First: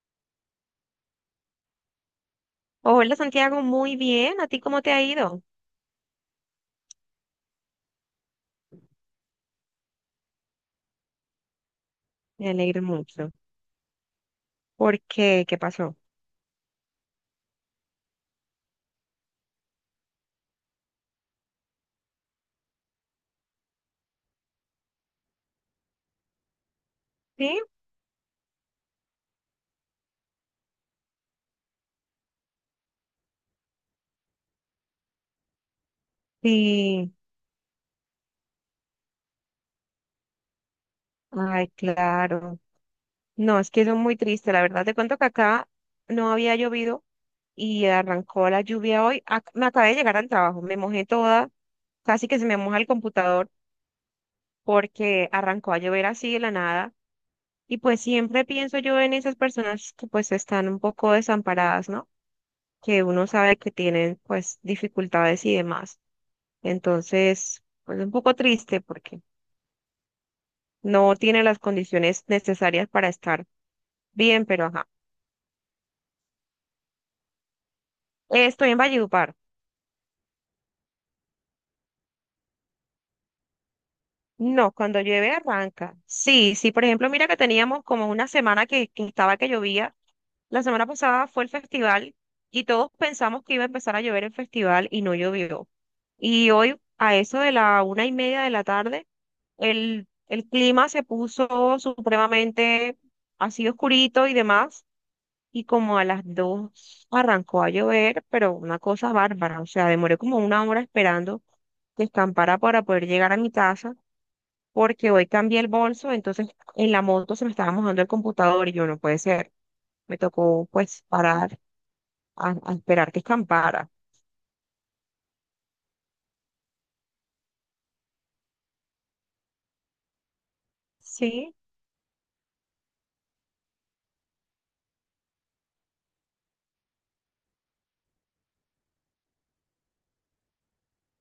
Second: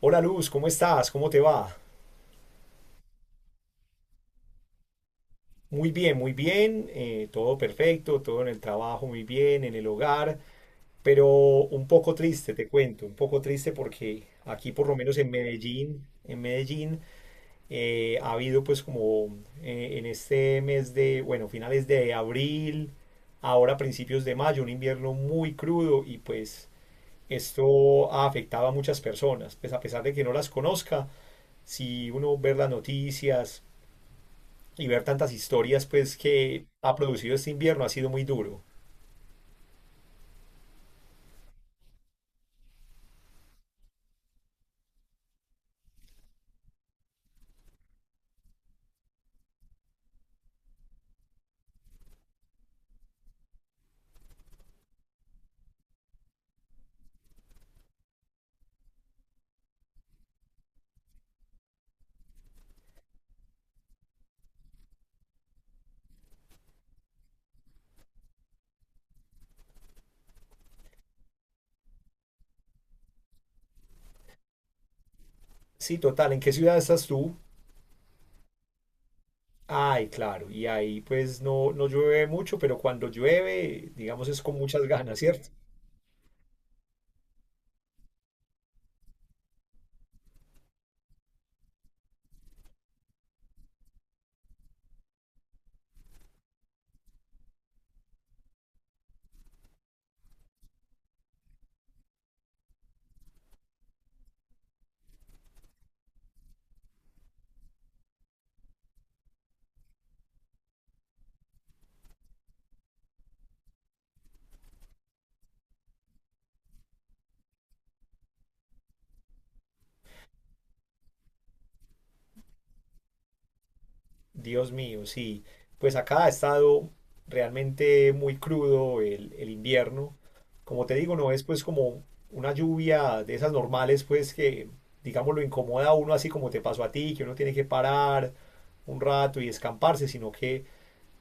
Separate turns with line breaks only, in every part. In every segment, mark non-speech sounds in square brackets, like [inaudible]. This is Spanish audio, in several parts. Hola Luz, ¿cómo estás? ¿Cómo te va?
Hola Santiago, muy bien. ¿A ti cómo te ha ido?
Muy bien, todo perfecto, todo en el trabajo muy bien, en el hogar, pero un poco
Me
triste, te
alegro
cuento, un
mucho.
poco triste porque aquí por lo
¿Por
menos en
qué? ¿Qué pasó?
Medellín, en Medellín, ha habido pues como en este mes de, bueno, finales de abril, ahora principios de mayo, un invierno muy crudo y pues
Sí,
esto ha afectado a muchas personas, pues a pesar de que no las conozca, si uno ve las noticias, y ver tantas historias pues que ha
sí.
producido este invierno ha sido muy duro.
Ay, claro. No, es que eso es muy triste. La verdad, te cuento que acá no había llovido y arrancó la lluvia hoy. Me acabé de llegar al trabajo, me mojé toda, casi que se me moja el computador porque arrancó a llover así de la nada. Y pues siempre pienso yo en esas personas que pues están un poco desamparadas, ¿no? Que uno sabe que tienen pues dificultades y demás. Entonces, pues un poco triste porque no tiene las condiciones necesarias para estar bien, pero ajá.
Sí, total, ¿en qué ciudad estás tú?
Estoy en Valledupar.
Ay, claro, y ahí pues no, no llueve mucho, pero cuando llueve, digamos, es con
No,
muchas
cuando
ganas,
llueve
¿cierto?
arranca. Sí, sí, por ejemplo, mira que teníamos como una semana que estaba que llovía. La semana pasada fue el festival y todos pensamos que iba a empezar a llover el festival y no llovió. Y hoy, a eso de la 1:30 de la tarde, el clima se puso supremamente así oscurito y demás y como a las dos arrancó a llover, pero una cosa bárbara, o sea, demoré como una hora esperando que escampara para poder llegar a mi casa, porque hoy cambié el bolso, entonces en la moto se me estaba mojando el computador y yo no puede ser, me tocó pues parar a esperar que escampara.
Dios mío, sí. Pues acá ha estado realmente muy crudo el invierno. Como te digo, no es
Sí,
pues como una lluvia de esas normales, pues que, digamos, lo incomoda a uno así como te pasó a ti, que uno tiene que parar un rato y escamparse, sino que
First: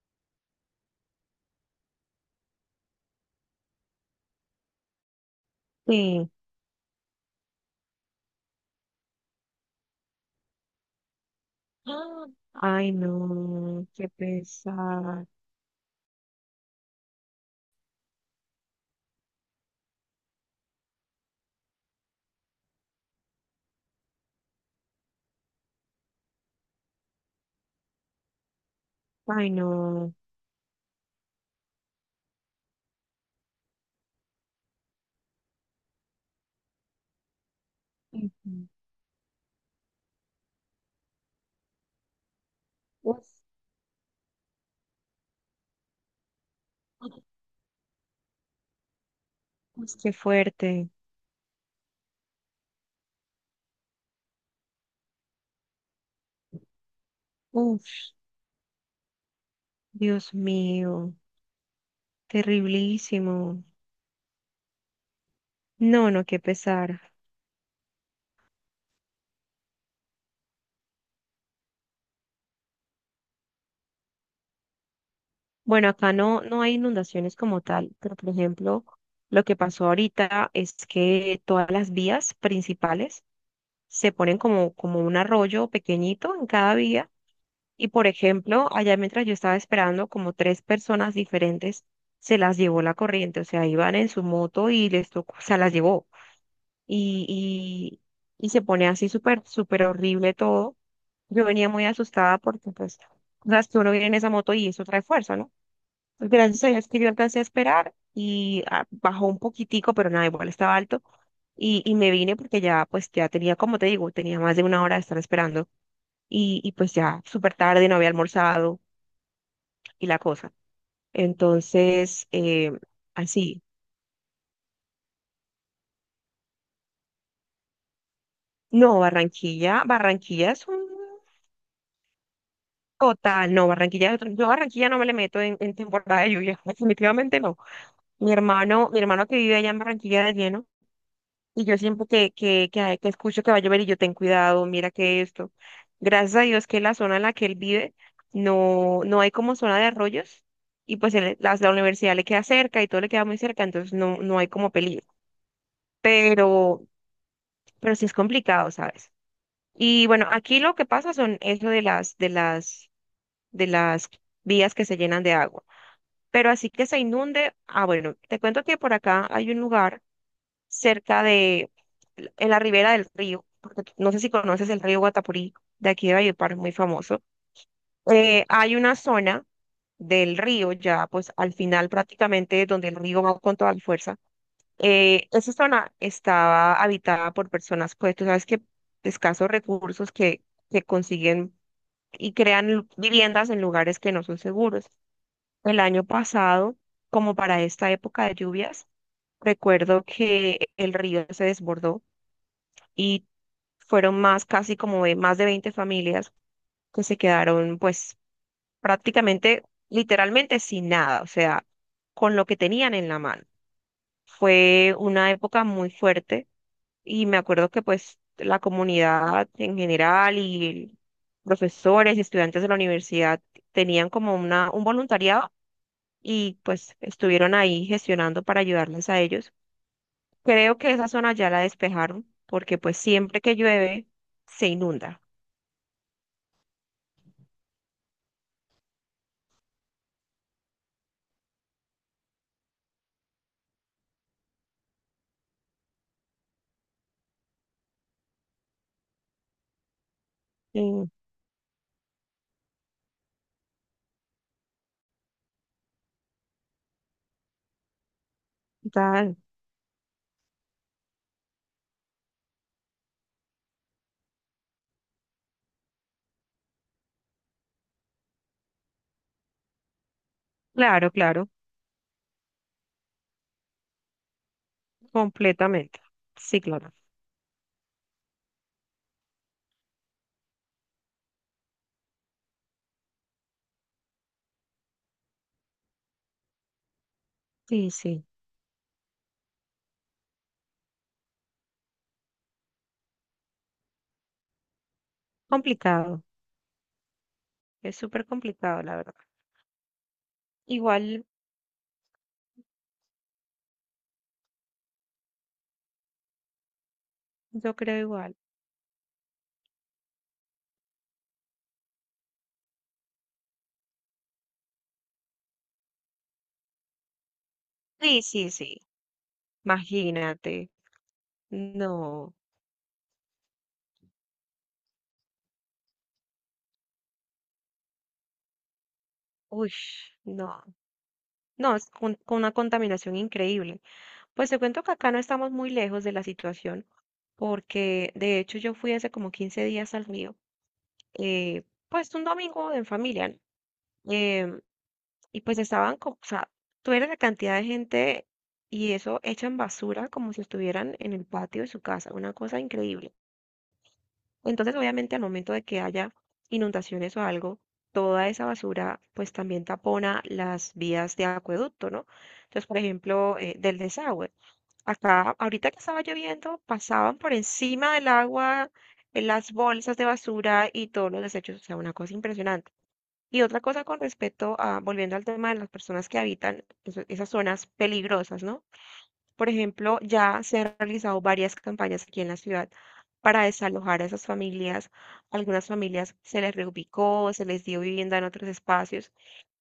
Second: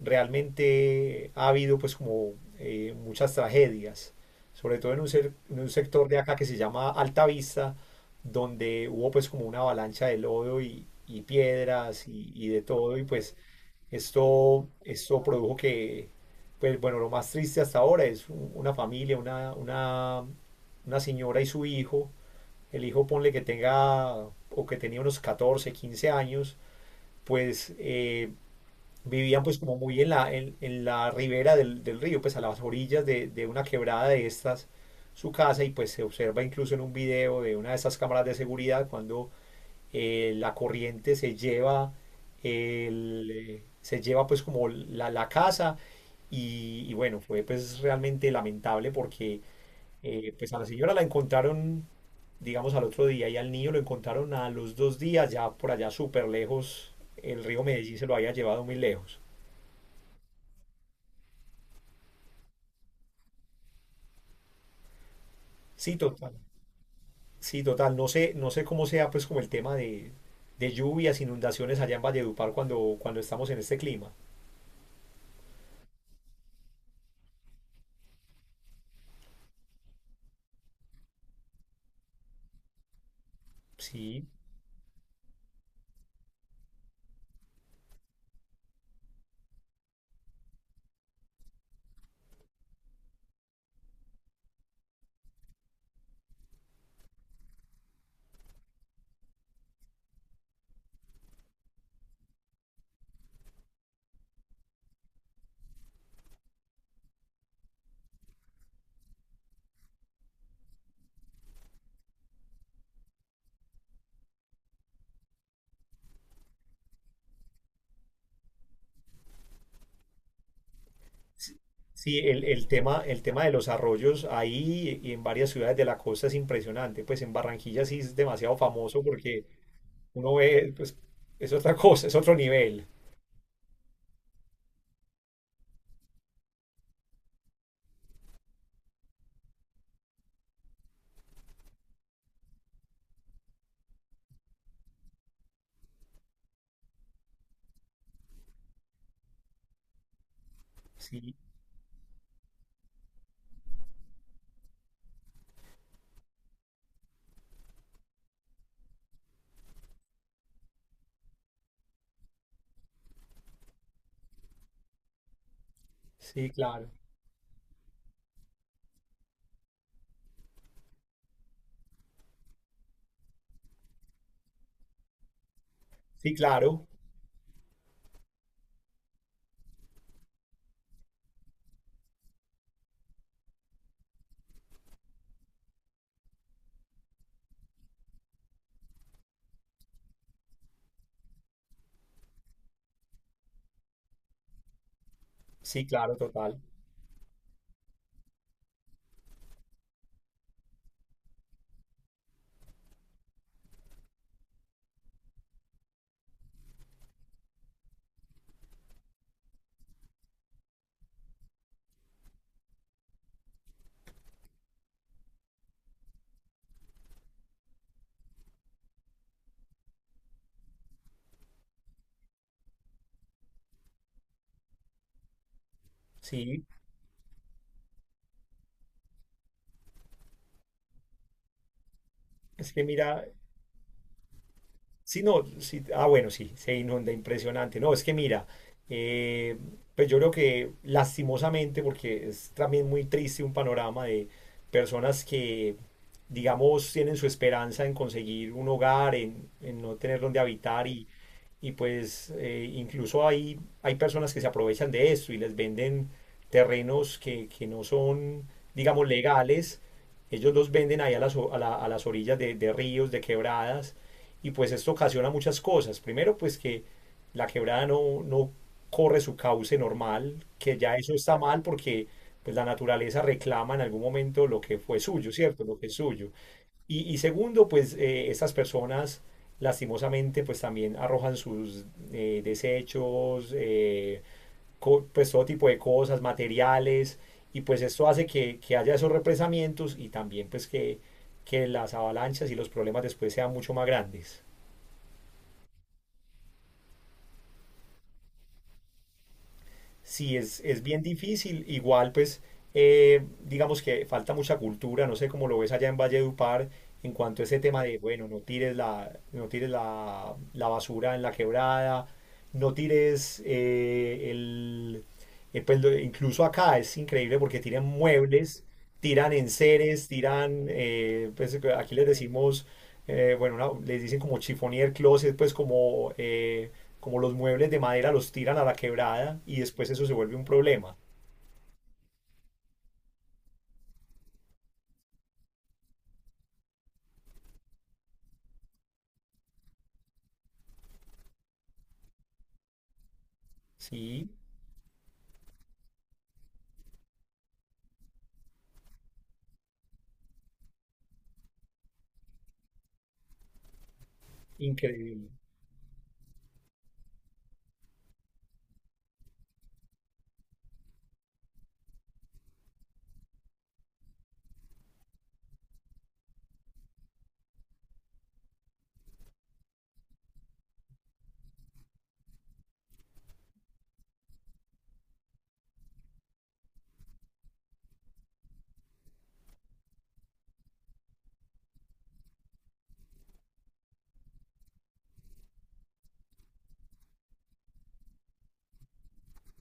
realmente ha habido pues como muchas tragedias, sobre todo en un, en un sector de
sí.
acá que se llama Altavista, donde hubo pues como una avalancha de lodo y piedras
Ah,
y de
ay,
todo, y pues
no, qué
esto
pesar.
produjo que, pues bueno, lo más triste hasta ahora es una familia, una señora y su hijo, el hijo ponle que tenga o que tenía unos 14 o 15 años, pues vivían
Ay,
pues como muy
no.
en la ribera del, del río, pues a las orillas de una quebrada de estas, su casa y pues se observa incluso en un video de una de esas cámaras de
Ujú.
seguridad cuando la corriente se lleva,
Uf,
el, se lleva pues como la casa y bueno, fue pues realmente lamentable porque
uf, qué
pues a la
fuerte.
señora la encontraron digamos al otro día y al niño lo encontraron a los dos días ya por allá súper lejos, el río
Uf,
Medellín se lo había llevado muy lejos.
Dios mío. Terriblísimo.
Sí,
No, no,
total.
qué pesar.
Sí, total. No sé, no sé cómo sea pues como el tema de lluvias, inundaciones allá en Valledupar cuando, cuando estamos en este clima.
Bueno, acá no, no hay inundaciones como tal, pero por ejemplo, lo que pasó ahorita es que todas las vías principales se
Sí,
ponen como un arroyo pequeñito en cada vía. Y por ejemplo, allá mientras yo estaba esperando, como tres personas diferentes se las llevó la corriente, o sea, iban en su moto y les tocó, o sea, las llevó. Y, y se pone así súper, súper horrible todo. Yo venía muy asustada porque, pues, o sea, que uno viene en esa moto y eso trae fuerza, ¿no? Pues, gracias a Dios que yo alcancé a esperar y bajó un poquitico, pero nada, igual estaba alto. Y me vine porque ya, pues, ya tenía, como te digo, tenía más de una hora de estar esperando. Y pues ya súper tarde, no había almorzado y la cosa.
sí, sí,
Entonces,
el tema, el tema de
así.
los arroyos ahí y en varias ciudades de la costa es impresionante. Pues en Barranquilla sí es demasiado
No,
famoso porque
Barranquilla,
uno
Barranquilla es
ve,
un
pues es otra cosa, es otro nivel.
total. No, Barranquilla, yo a Barranquilla no me le meto en temporada de lluvia, [laughs] definitivamente no. Mi hermano que vive allá en Barranquilla de lleno, y yo siempre que escucho que va a llover y yo ten cuidado, mira que esto. Gracias a Dios que la zona en la que él vive no, no hay como zona de arroyos, y pues
Sí,
la universidad le queda cerca y todo le queda muy cerca, entonces no, no hay como peligro. Pero, pero sí es complicado, ¿sabes? Y bueno, aquí lo que pasa son eso de las vías que se llenan de agua.
sí,
Pero así que
claro.
se inunde, ah, bueno, te cuento que por acá hay un lugar cerca de, en la ribera del río, porque no sé si conoces el río Guatapurí, de aquí de
Sí,
Valledupar, muy
claro.
famoso. Hay una zona del río, ya pues al final prácticamente donde el río va con toda la fuerza. Esa zona estaba habitada por personas, pues tú sabes que de escasos recursos que consiguen y crean viviendas en lugares que no son seguros. El
Sí,
año
claro, total.
pasado, como para esta época de lluvias, recuerdo que el río se desbordó y fueron más, casi como de más de 20 familias que se quedaron pues prácticamente, literalmente sin nada, o sea, con lo que tenían en la mano. Fue una época muy fuerte y me acuerdo que pues la comunidad en general y profesores y estudiantes de la universidad tenían como un voluntariado y
Sí,
pues estuvieron ahí gestionando para ayudarles a ellos. Creo que esa zona ya la despejaron
es
porque
que
pues
mira.
siempre que llueve se inunda.
Sí, no, sí, ah, bueno, sí, se inunda, impresionante. No, es que mira, eh, pues yo creo que lastimosamente, porque es también muy triste un panorama de personas que, digamos, tienen su esperanza en conseguir un hogar, en no tener donde habitar y pues incluso hay, hay personas que se aprovechan de esto y les venden terrenos que no son, digamos,
Tal.
legales. Ellos los venden ahí a las, a a las orillas de ríos, de quebradas y pues esto ocasiona muchas cosas. Primero, pues que la quebrada no, no corre su cauce normal, que ya
Claro,
eso está
claro,
mal porque pues la naturaleza reclama en algún momento lo que fue suyo, ¿cierto? Lo que es
completamente.
suyo.
Sí, claro.
Y segundo, pues estas personas lastimosamente pues también arrojan sus desechos, pues todo tipo de cosas, materiales, y pues
Sí,
esto
sí.
hace que haya esos represamientos y también pues que las avalanchas y los problemas después sean mucho más grandes.
Complicado. Es súper complicado, la verdad.
Sí, es bien
Igual,
difícil. Igual, pues, digamos que falta mucha cultura. No sé cómo lo ves allá en Valledupar en cuanto a ese
yo
tema de,
creo
bueno,
igual.
no tires la, no tires la, la basura en la quebrada, no tires el... pues, incluso acá es increíble porque tiran
Sí, sí,
muebles,
sí.
tiran enseres, tiran,
Imagínate.
pues aquí les
No.
decimos, bueno, les dicen como chiffonier closet, pues como... como los muebles de madera los tiran a la quebrada y
Uy,
después eso se vuelve un
no.
problema.
No, es con una contaminación increíble. Pues te cuento que acá no estamos muy lejos de la situación, porque de hecho yo fui hace como 15 días al mío. eh, pues un domingo en familia, ¿no?
Sí,
Em, Y pues estaban, o sea, tú eres la cantidad de gente y eso echan basura como si estuvieran en el patio de su casa, una cosa increíble. Entonces, obviamente, al
increíble.
momento de que haya inundaciones o algo, toda esa basura pues también tapona las vías de acueducto, ¿no? Entonces, por ejemplo, del desagüe. Acá, ahorita que estaba lloviendo, pasaban por encima del agua las bolsas de basura y todos los desechos, o sea, una cosa impresionante. Y otra cosa con respecto a, volviendo al tema de las personas que habitan esas zonas peligrosas, ¿no? Por ejemplo, ya se han realizado varias campañas aquí en la ciudad para desalojar a esas familias. Algunas familias se les reubicó, se les dio vivienda en otros espacios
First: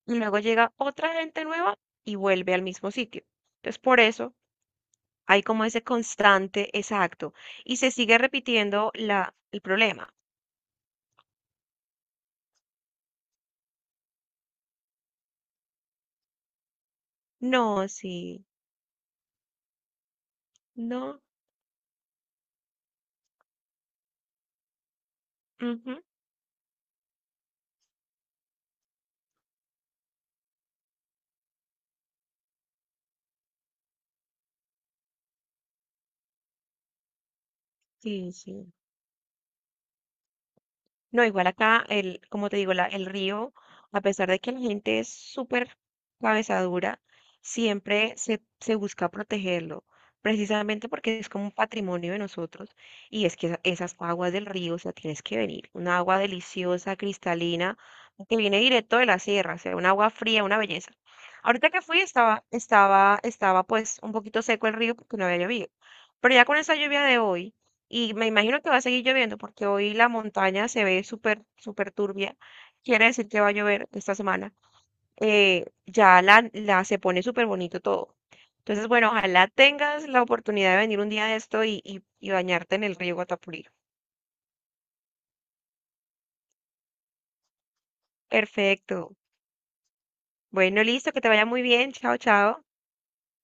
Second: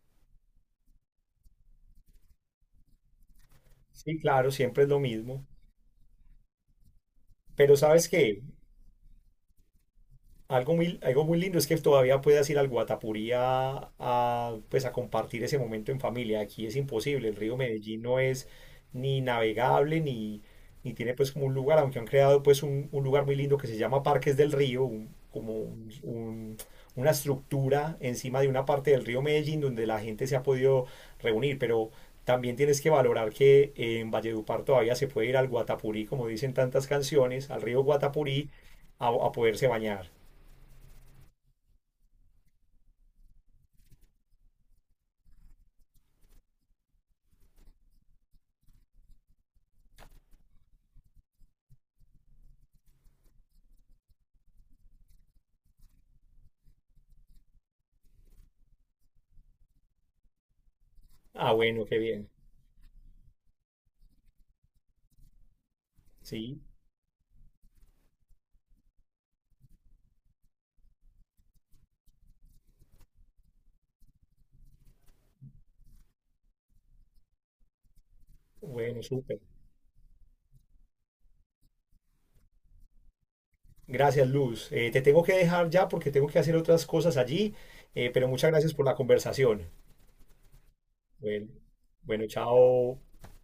y luego llega otra gente nueva y vuelve al mismo sitio. Entonces, por
Sí,
eso
claro, siempre es lo
hay
mismo.
como ese constante exacto
Pero
y se
¿sabes
sigue
qué?
repitiendo el problema.
Algo muy, algo muy lindo es que todavía puedas ir al Guatapurí a, pues, a compartir ese momento en familia. Aquí es imposible. El río
No,
Medellín no
sí,
es ni navegable ni, ni tiene
no,
pues como un lugar, aunque han creado pues un lugar muy lindo que se llama Parques del Río, como
ujú,
una estructura encima de una parte del río Medellín donde la gente se ha podido reunir, pero también tienes que valorar que en Valledupar todavía se puede ir al Guatapurí, como dicen tantas canciones, al río
sí,
Guatapurí
sí.
a poderse bañar.
No, igual acá, el, como te digo, el río, a pesar de que la gente es súper cabezadura, siempre se busca protegerlo, precisamente porque es como un patrimonio de nosotros. Y es que esas aguas del río, o sea, tienes que venir. Una agua deliciosa, cristalina, que viene directo de la sierra, o sea, un agua fría, una belleza.
Ah,
Ahorita que
bueno, qué
fui
bien.
estaba, pues un poquito seco el río porque no había llovido. Pero ya con
Sí,
esa lluvia de hoy y me imagino que va a seguir lloviendo porque hoy la montaña se ve súper, súper turbia. Quiere decir que va a llover esta semana. Ya se pone súper bonito todo. Entonces,
bueno,
bueno,
súper.
ojalá tengas la oportunidad de venir un día de esto y bañarte en el río Guatapurí.
Gracias, Luz. Te tengo que dejar ya porque tengo que hacer otras cosas allí, pero muchas gracias por la
Perfecto.
conversación.
Bueno, listo, que te vaya
Bueno,
muy bien. Chao,
bueno,
chao.
chao.